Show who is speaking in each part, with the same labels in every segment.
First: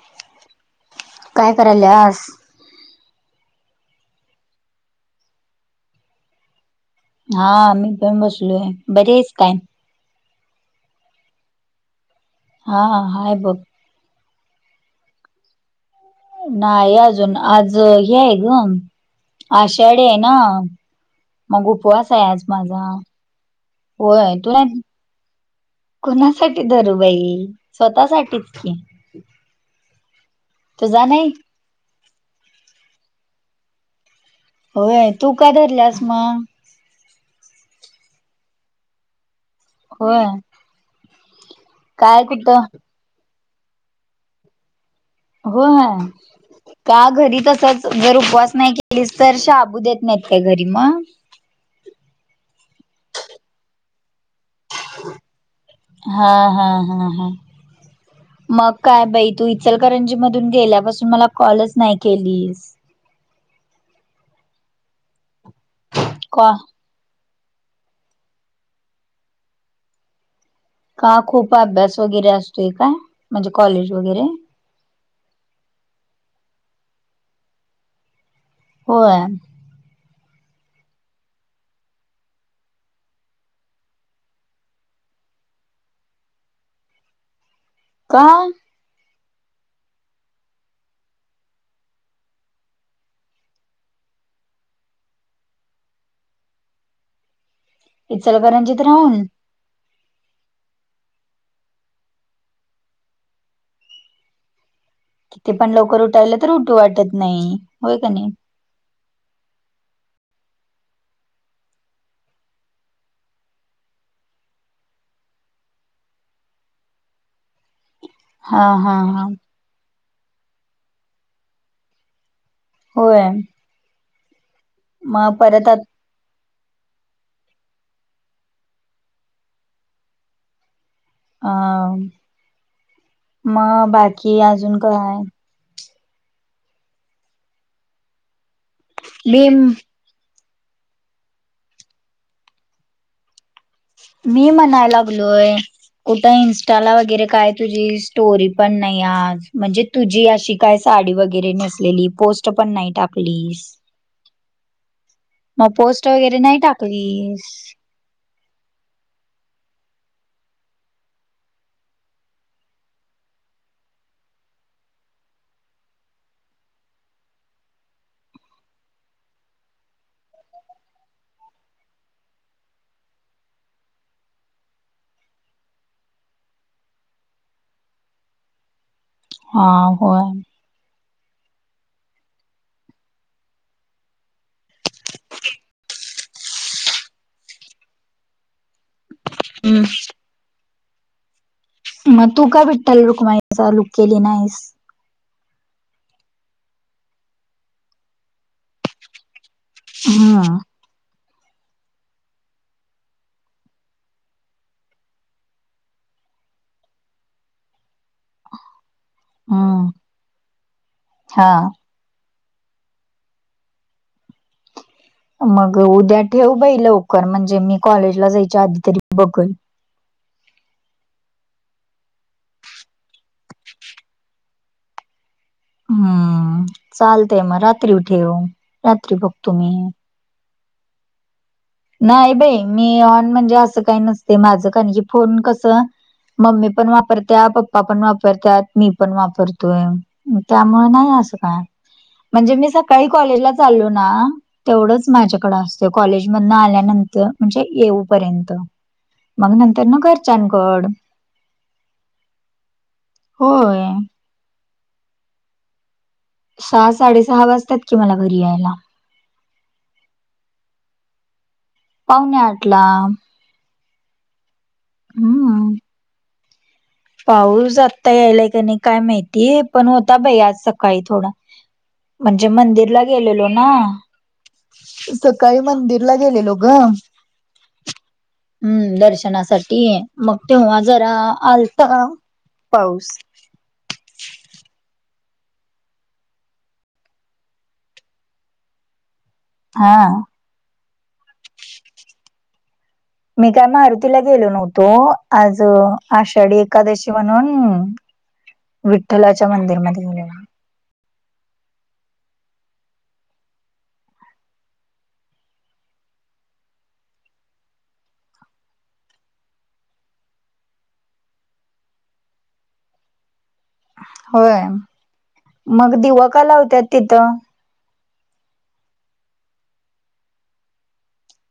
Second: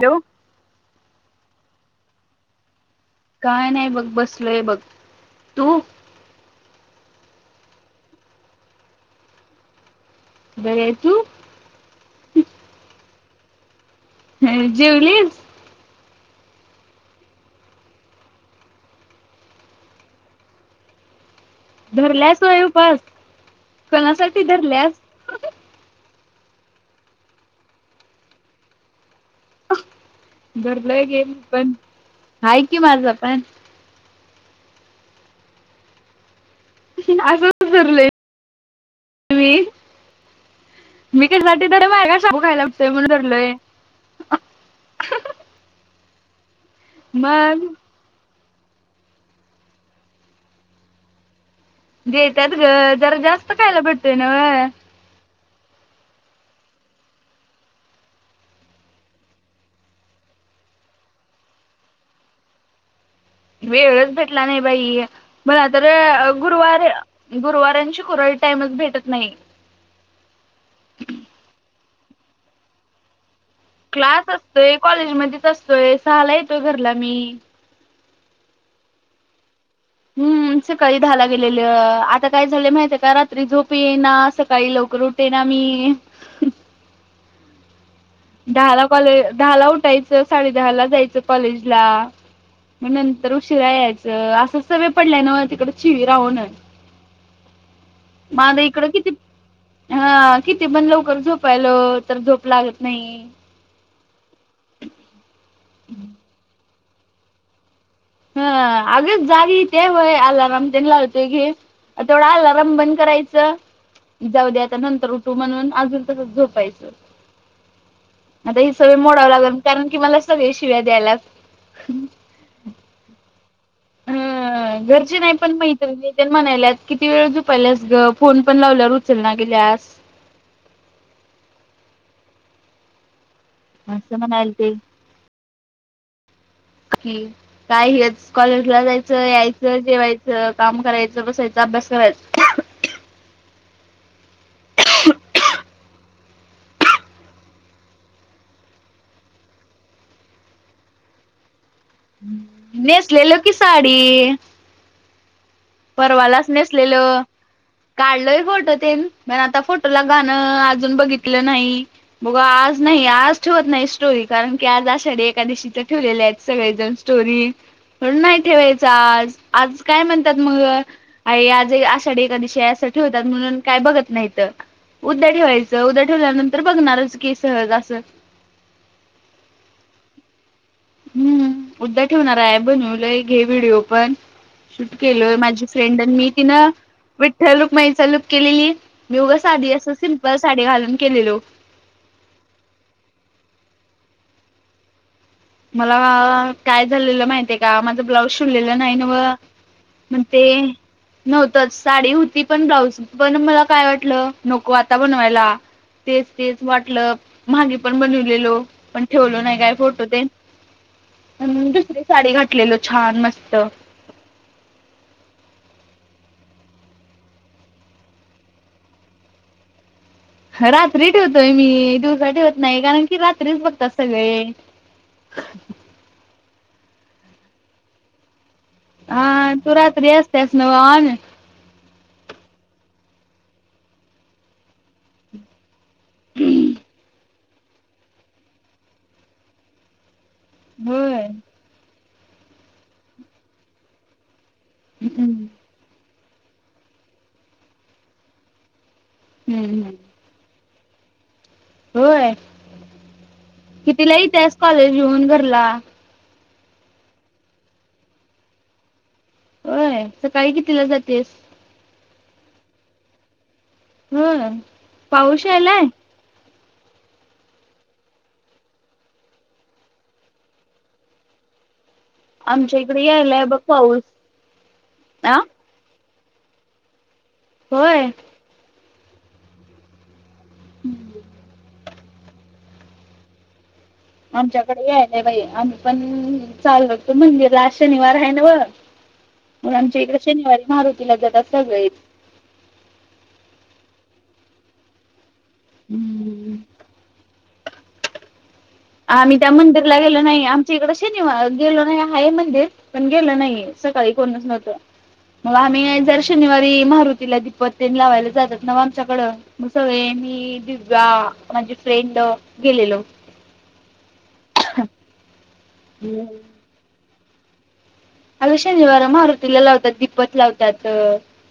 Speaker 1: Hello!
Speaker 2: काय करायल्यास.
Speaker 1: काय नाही बघ बसलोय बघ तू.
Speaker 2: हा मी पण बसलोय बर आहेस काय?
Speaker 1: बरी आहे तु
Speaker 2: हा हाय बघ
Speaker 1: ह ह जेवलीस?
Speaker 2: नाही अजून आज हे आहे ग, आषाढी आहे ना! मग उपवास आहे
Speaker 1: धरल्यास
Speaker 2: आज
Speaker 1: होय
Speaker 2: माझा
Speaker 1: उपास
Speaker 2: होय
Speaker 1: कोणासाठी
Speaker 2: तूला?
Speaker 1: धरल्यास
Speaker 2: कुणासाठी धरू बाई स्वतासाठीच की! तुझा
Speaker 1: भरलंय
Speaker 2: नाही
Speaker 1: गेल पण, आहे की माझं पण!
Speaker 2: होय तू का धरल्यास म!
Speaker 1: [unintelligible]
Speaker 2: होय! काय कुठं
Speaker 1: [unintelligible]
Speaker 2: होयं का घरी
Speaker 1: मग
Speaker 2: तसंच! जर उपवास नाही केलीस तर शाबू देत नाहीत का घरी मग?
Speaker 1: देतात ग, जरा जास्त खायला भेटतय नव्ह?
Speaker 2: हा हा हा हा! मग काय बाई, तू इचलकरंजी मधून गेल्यापासून मला कॉलच नाही केलीस.
Speaker 1: वेळच भेटला नाही बाई, मला तर
Speaker 2: का
Speaker 1: गुरुवार गुरवार आन शुक्रवारी टाईमच भेटत नाही.
Speaker 2: का खूप अभ्यास वगैरे असतोय का, म्हणजे कॉलेज वगैरे.
Speaker 1: ते कॉलेज मध्येच असतोय, सहाला येतोय घरला मी.
Speaker 2: होय!
Speaker 1: हूं सकाळी दहा ला गेलेल, आता काय झाले माहित का रात्री झोप येई ना सकाळी लवकर उठ तेना मी!
Speaker 2: का?
Speaker 1: दहा ला कॉले दहा ला उठायचं, साडे दहा ला जायचं कॉलेज ला. म नंतर उशीरा यायचं, आसं सवयं पडल्याय नवं तिकड चि वी राहून. म आता
Speaker 2: इचलकरंजीत
Speaker 1: इकडं किती?
Speaker 2: राहून
Speaker 1: हा किती पण लवकर झोपायलो, तर झोप लागत नाही.
Speaker 2: किती पण लवकर उठायल, तर ऊठू वाटत नाही होय का नाही.
Speaker 1: ह अगी जागीय ते व्हय अलारांम तेन लावतेय घे. अ तेवढं अलाराम बंद करायचं. जाऊ दे आता नंतर उठू म्हणून अजून तसच झोपायचं.
Speaker 2: [inaudible]
Speaker 1: आता ही सवय
Speaker 2: हा हा
Speaker 1: मोडावं लागल कारण कि मला सगळे शिव्या द्यायलात.
Speaker 2: होय!
Speaker 1: घरची नाही
Speaker 2: मग
Speaker 1: पण
Speaker 2: परत आत-
Speaker 1: मैत्रीनी. तेन म्हणाल्यात, किती वेळ झुपायल्यास ग फोन पण लावल्यावर उचेल ना गेल्यास.
Speaker 2: अ म बाकी अजून काय?
Speaker 1: का की काय हेच कॉलेज ला जायचं
Speaker 2: मी
Speaker 1: यायचं जेवाय चं काम करायचं, बसायचं, अभ्यास कराय
Speaker 2: मी म्हणाय लागलोय! कुठ इंस्टाला वगैरे काय तुझी स्टोरी पण नाही आज म्हणजे. तुझी अशी काय साडी वगैरे नेसलेली पोस्ट पण नाही
Speaker 1: नेसलेलो
Speaker 2: टाकलीस.
Speaker 1: [unintelligible]
Speaker 2: म पोस्ट वगैरे नाही टाकलीस.
Speaker 1: काढलय फोटो तेन म आता फोटोला गाणं अजून बघितलं नाही. बघु आज नाही आज ठीवत नाही स्टोरी कारण की आज आषाढी एकादशीचं ठीवलेल्या आहेत सगळेजण. स्टोरी म्हणून नाही ठेवायच आज आज काय म्हण त्यात मग आये आज आषाढी एकादशी आय, असं ठेवतात. म्हणून काय बघत नाहीत. उद्या ठेवायचं, उद्या ठेवल्यानंतर बघणारच की सहज असं
Speaker 2: हा होय.
Speaker 1: हम्म, उदया ठेवणारा आय, बनवलाय गे व्हिडिओ पण शूट केलोय. माझी फ्रेंड आणि मी, तिनं विठ्ठल रुक्माईचा लुक केलेली. मी उग साधी
Speaker 2: हम्म
Speaker 1: असं, सिम्पल साडी घालून केलेलो.
Speaker 2: म तू का विठ्ठल रुक्माईचा लुक केली नाहीस.
Speaker 1: मला काय झालेलं माहितेय का माझं ब्लाऊज शिवलेला नाय नव्ह म तेे
Speaker 2: हम्म
Speaker 1: नव्हतच, साडी होती पण ब्लाऊज, पण मला काय वाटलं नको आता बनवायला तेच तेच, वाटलं म्हागे पण बनवलेलो. पण ठेवलो नाय काय
Speaker 2: हम्म
Speaker 1: फोटो तेनं
Speaker 2: हा
Speaker 1: म्हणून दुसरी साडी घातलेलो. छान, मस्त
Speaker 2: मग उद्या ठेव बाई लवकर. म्हणजे मी कॉलेजला जायच्या आधी तरी बघल.
Speaker 1: रात्री ठेवतोय मी दिवसा ठेवत नाही. कारण की, रात्रीच बघतात सगळे.
Speaker 2: हम्म, चालतंय म, रात्री ठेव. रात्री बघतो
Speaker 1: हा, तू
Speaker 2: मी
Speaker 1: रात्री असत्यास नव्ह ऑन
Speaker 2: नाही बाई मी ऑन म्हणजे असं काय नसते. माझं कानी हे फोन कसं मम्मी पण वापरत्या, पप्पा पण वापरत्यात, मी पण वापरतोय. त्यामुळ नाय
Speaker 1: होय.
Speaker 2: असं काय, म्हणजे मी सकाळी कॉलेजला चाललो ना तेवढंच
Speaker 1: हम्म
Speaker 2: माझ्याकड असत. कॉलेजमधन आल्यानंत म्हणजे येऊ पर्यंत मग
Speaker 1: हम्म
Speaker 2: नंतर
Speaker 1: हम्म
Speaker 2: न घरच्यांनकड
Speaker 1: होय. कितीला ईत्यास कॉलेज घेऊन घरला
Speaker 2: सहा साडेसहा वाजतात की, मला घरी यायला.
Speaker 1: होय. सकाळी कितीला जातेस?
Speaker 2: पावणे आठला
Speaker 1: होय. पाऊस
Speaker 2: हम्म
Speaker 1: यायलाय.
Speaker 2: पाऊस आता यायलाय का नाई काय माहिती, पण होता बाई आज सकाळी थोडा म्हणजे
Speaker 1: आमच्या
Speaker 2: मंदिरला
Speaker 1: इकडे यायलाय
Speaker 2: गेलेलो
Speaker 1: बघ
Speaker 2: ना
Speaker 1: पाऊस. आ
Speaker 2: सकाळी मंदिरला गेलेलो ग
Speaker 1: होय.
Speaker 2: हम्म, दर्शनासाठी मग, तेव्हा जरा आलत पाऊस
Speaker 1: आमच्याकडे यायला बाई, आम्ही पण चाललो होतो मंदिरला आज शनिवार हाय न्हवं.
Speaker 2: [inaudible]
Speaker 1: मग आमच्या इकडे शनिवारी मारुतीला जातात सगळेच.
Speaker 2: मी काय मारुतीला गेलो नव्हतो. आज
Speaker 1: हम्म
Speaker 2: आषाढी एकादशी म्हणून
Speaker 1: आम्ही
Speaker 2: विठ्ठलाच्या
Speaker 1: त्या मंदिरला
Speaker 2: मंदिरमध्ये
Speaker 1: गेलो
Speaker 2: गेलेलो.
Speaker 1: नाही. आम ची इकड शनिवार गेलो नाय हाये मंदिर पण गेलो नाही सकाळी कोणच नव्हतं. मग, आम्ही जर शनिवारी मारुतीला दीपत तेनं लावायला जातात नव्ह आमच्याकडं म, सगळे मी दिव्या माझे फ्रेंड गेलेलो.
Speaker 2: होय. मग दिव का लावत्यात तिथं
Speaker 1: अग शनिवार मारुतीला लावत्यात. दिपत लावत्यात.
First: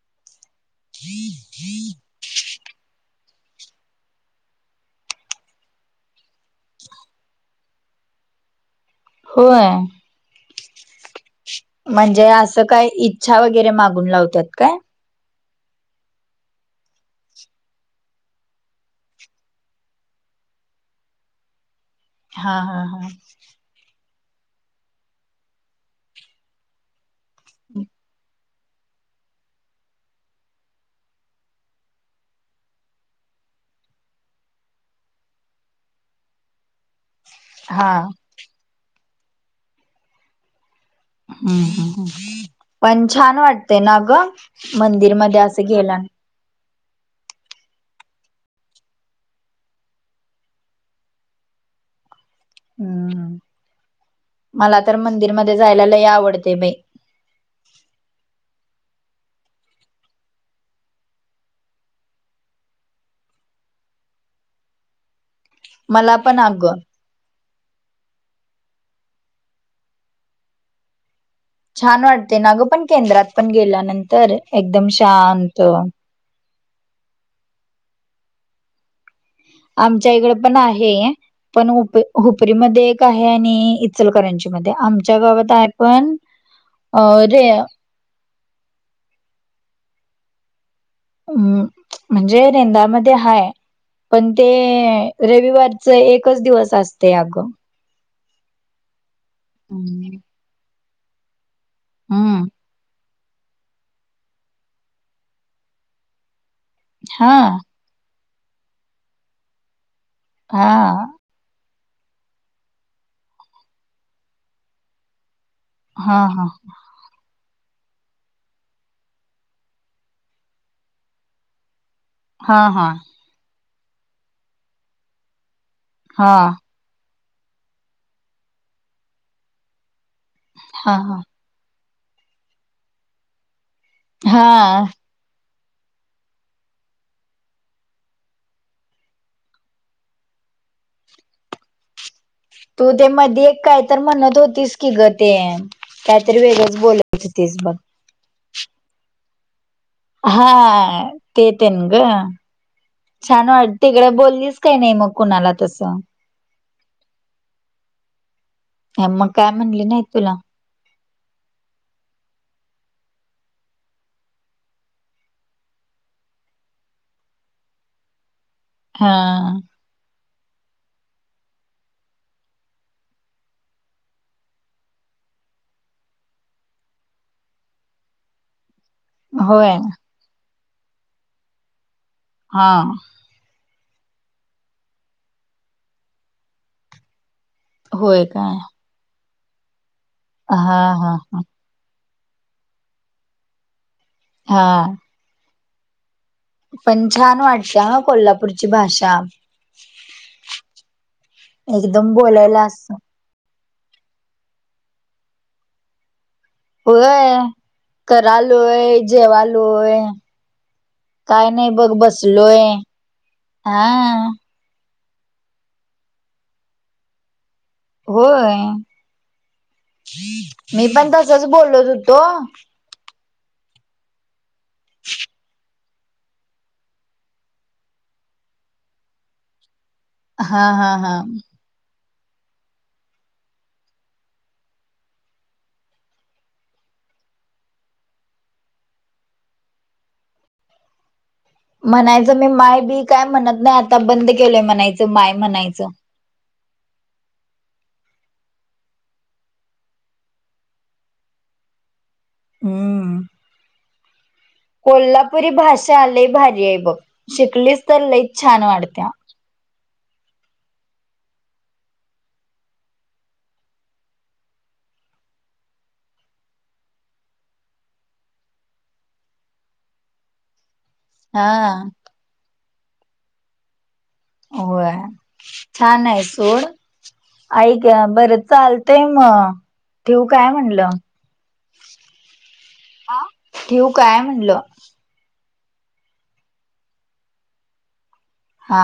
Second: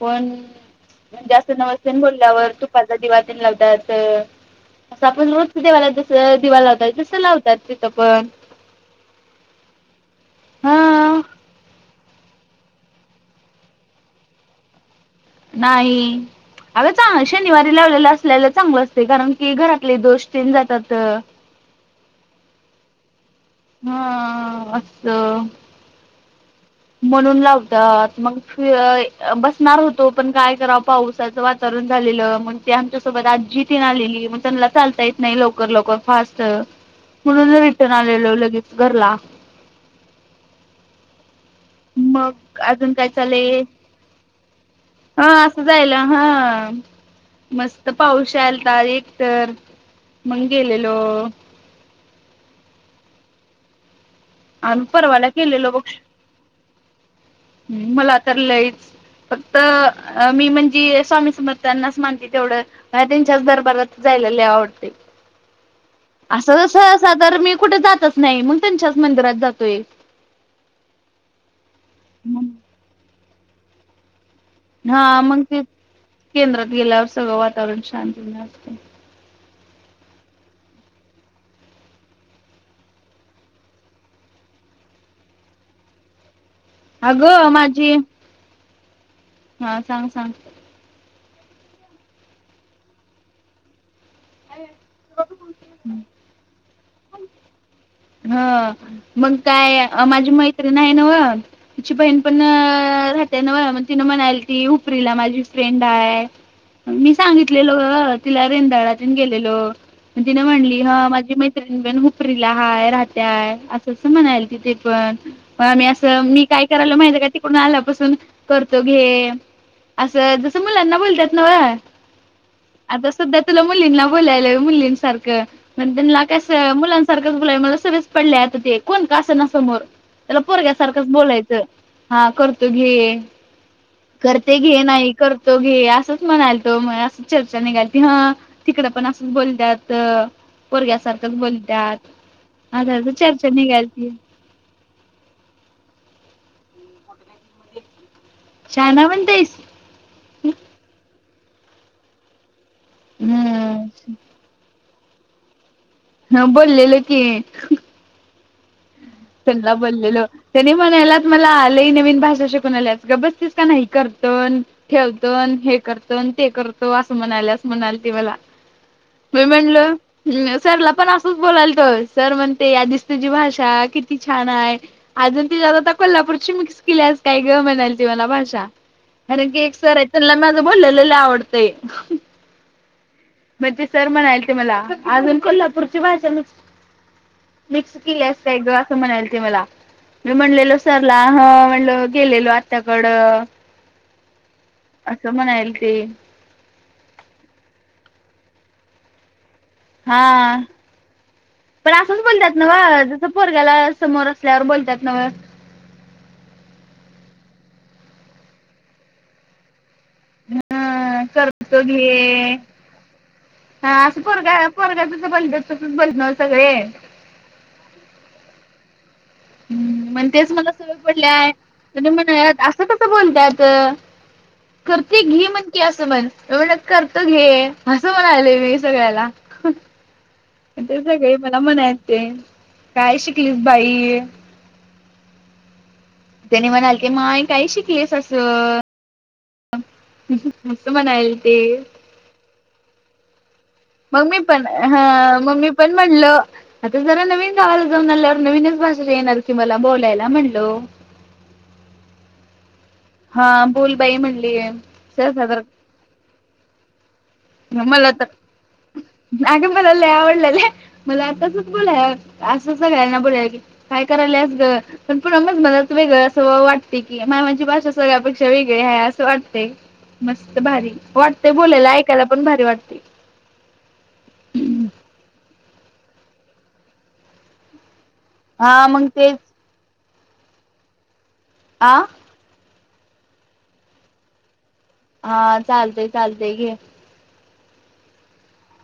Speaker 1: कोण कोणं जास्त नवस तेनं बोलल्यावर तुपाचा दिवा तेनं लावत्यात. असं आपण रोज देवाला जस दिवा लावताय, तसं लावतात तिथं पण
Speaker 2: होय.
Speaker 1: हा
Speaker 2: म्हणजे असं काय इच्छा वगैरे मागून लावतात काय?
Speaker 1: नाही. अग चांग शनिवारी लावलेलं असल्याला चांगलं असतंय कारण की घरातले दोष चेन जातात.
Speaker 2: हा हा हा.
Speaker 1: हां---असं. म्हणून लावतात मग बसणार होतो पण काय करावं पाऊसाच वा वरण झालेलं मग ते आमच्या सोबत आजी तीन आलेली मग त्यांला चालता येत नाही लवकर लवकर फास्ट. म्हणून रिटर्न
Speaker 2: हा
Speaker 1: आलेलो लगीच घरला.
Speaker 2: हम्म.
Speaker 1: मग अजून
Speaker 2: पण
Speaker 1: काय
Speaker 2: छान
Speaker 1: चालय
Speaker 2: वाटतय ना गं! मंदिर
Speaker 1: हा
Speaker 2: मध्ये असं
Speaker 1: जायला
Speaker 2: गेल्यानं.
Speaker 1: हा मस्त पाऊश्या आलताएक तर मग गेलेलो.
Speaker 2: हम्म. मला
Speaker 1: आम्ही
Speaker 2: तर
Speaker 1: परवाला
Speaker 2: मंदिरमध्ये
Speaker 1: गेलेलो
Speaker 2: जायला लय आवडते बाई.
Speaker 1: हम्म, मला तर लईच. फक्त मी म्हणजे स्वामी समर्थांनाच मानते तेवढं. मला त्यांच्याच दरबारात जायला लय आवडतंय.
Speaker 2: मला पण
Speaker 1: असं जस,
Speaker 2: अगं
Speaker 1: अस तर मी कुठे जातच नाही, मग त्यांच्याच मंदिरात जातोय.
Speaker 2: छान वाटतय ना गं! पण केंद्रात पण गेल्यानंतर. एकदम
Speaker 1: हां, मग ते
Speaker 2: शांत
Speaker 1: केंद्रात गेल्यावर सगळं वातावरण शांत असतं य.
Speaker 2: आमच्या इकड पण आहे. पण हुप हुपरीमध्ये एक आहे आणि इचलकरंजी मध्ये आमच्या गावात आहे पण [inaudible] रे
Speaker 1: अगं! माझी हां, सांग, सांग.
Speaker 2: हम्म, म्हणजे रेंदाळमध्ये हाय. पण ते रविवारच एकच दिवस असतय अगं.
Speaker 1: हं, मग काय
Speaker 2: हम्म
Speaker 1: माझी मैत्रीण हाय न्हव. तुची बहीण पण
Speaker 2: हम्म
Speaker 1: रा [unintelligible] त्या तिनं म्हणायल ती उपरीला माझी फ्रेंड हाय. मी
Speaker 2: हा
Speaker 1: सांगितलेलं लोहगावात. तिला रेंदाळातून गेलेलो, तिने
Speaker 2: हा
Speaker 1: म्हणली ह माझी मै पण हुपरीला हाय राहताय. असं असं म्हणाली ती पण. आमी
Speaker 2: हा
Speaker 1: असं, मी
Speaker 2: हा
Speaker 1: काय करायला माहित आहे का? तिकडून आल्यापासून करतो घे, असं जस मुलांना बोलतात नव्ह.
Speaker 2: हा, हा.
Speaker 1: सध्या तुला मुलींना बोलायला मुलींसारखं, पण त्यांना
Speaker 2: हा
Speaker 1: कसं मुलां- सारखं मला सवयच पडले आता ते, कोण का असं ना समोर त्याला
Speaker 2: हा
Speaker 1: पुरग्यासारखंच
Speaker 2: हा
Speaker 1: बोलायचं. हां, करतो घे, करते
Speaker 2: हा
Speaker 1: घे नाही. करतो घे, असंच म्हणालतो म असंच चर्चा निघालती हं. तिकडं पण असंच बोलत्यात, पोरग्यासारखंच बोलत्यात.
Speaker 2: तू ते मधे एक काय तर म्हणत होतीस? की गं ते काहीतरी वेगळच बोलत होतीस बघ.
Speaker 1: शाना बनतोयस.
Speaker 2: हां, ते येतंन गं. छान वाट तिकडे बोललीस. त्यांनी मग कुणाला तसं.
Speaker 1: ह, बोललेलं की
Speaker 2: मग काय
Speaker 1: त्यांना
Speaker 2: म्हणली नाही
Speaker 1: बोललेलो.
Speaker 2: तुला
Speaker 1: त्यानी म्हणायलात मला, लई नवीन भाषा शिकून आल्यास, गप बसतीस का नाही, करतो- ठेवतो अन हे करतो अन् ते करतो, असं म्हणालती मला.
Speaker 2: हा
Speaker 1: मी म्हणलं ह् सरला पण असंच बोलालतो, सर म्हणते आधीच तुझी भाषा किती छान हाय अजून ती ज आ आता कोल्हापूरची मिक्स केल्यास काय गं, म्हणालती मला भाषा‌ कारण की, एक
Speaker 2: होय
Speaker 1: सर आहेत त्यांना माझं बोललेलंलं आवडतंय.
Speaker 2: हा.
Speaker 1: मग ते सर म्हणायलते मला, अजून कोल्हापूरची भाषा मिक्स केल्यास काय ग असं म्हणालते मला, मी म्हणलेलो
Speaker 2: हा हा
Speaker 1: सरला ह म्हणलं गेलेलो आत्याकडं.
Speaker 2: हा.
Speaker 1: असं म्हणायलते.
Speaker 2: पण छान वाटते हं कोल्हापूरची भाषा.
Speaker 1: हा, पण
Speaker 2: एकदम
Speaker 1: असंच बोलत्यात
Speaker 2: बोलायला अस
Speaker 1: नव्हं. असं पोरग्याला समोर असल्यावर बोलतात नवं.
Speaker 2: होय, करालोय जेवालोय
Speaker 1: हा
Speaker 2: काय नाही
Speaker 1: करतो
Speaker 2: बग
Speaker 1: घे
Speaker 2: बसलोय,, हां.
Speaker 1: पोरग जसं बोलत तसच बोलणार सगळे
Speaker 2: होय,
Speaker 1: हम्म मग तेच मला
Speaker 2: मी पण तसच बोलत होतो
Speaker 1: अस कसं बोलत्यातं करते घे म्हण,, करतो घे असं म्हणलोय असं म्हणालोय मी सगळ्याला.
Speaker 2: हा हा
Speaker 1: ते
Speaker 2: हा
Speaker 1: सगळे मला म्हणालते,, काय शिकलीस बाई. त्याने म्हणाले की माय काय शिकलीस असं. असं म्हणायलते.
Speaker 2: म्हणायचं मी माय बी काय म्हणत नाही आ
Speaker 1: मग मी पण,, हा मी पण म्हणलं आता जरा नवीन गावाला जाऊन आल्यावर नवीनच भाषा येणार की मला बोलायला म्हणलं.
Speaker 2: होय.
Speaker 1: हा बोल बाई म्हणलीय, त्या साधार
Speaker 2: चाल लय भारी हाय बघ, शिकली तर लईच छान वाटत्या.
Speaker 1: अगं मला लेय आवडलेली,, मला आताच बोलाय असं सगळ्यांना बोलाय की काय कराल्यास गं पण मजा मला वेगळं असं वाटतय की, मामा माझी भाषा सगळ्यापेक्षा वेगळी हाय असं वाटतय मस्त भारी,
Speaker 2: हा
Speaker 1: वाटतय बोलायला ऐकायला पण भारी वाटतय.
Speaker 2: होय, छान आहे सोड, आईक बरं
Speaker 1: हा
Speaker 2: चालतय
Speaker 1: तेच
Speaker 2: मग,, ठिवू काय म्हणलं.
Speaker 1: आ
Speaker 2: हा,, ठिऊ काय म्हणलं.
Speaker 1: हा चालतय चालतय घे.
Speaker 2: हा.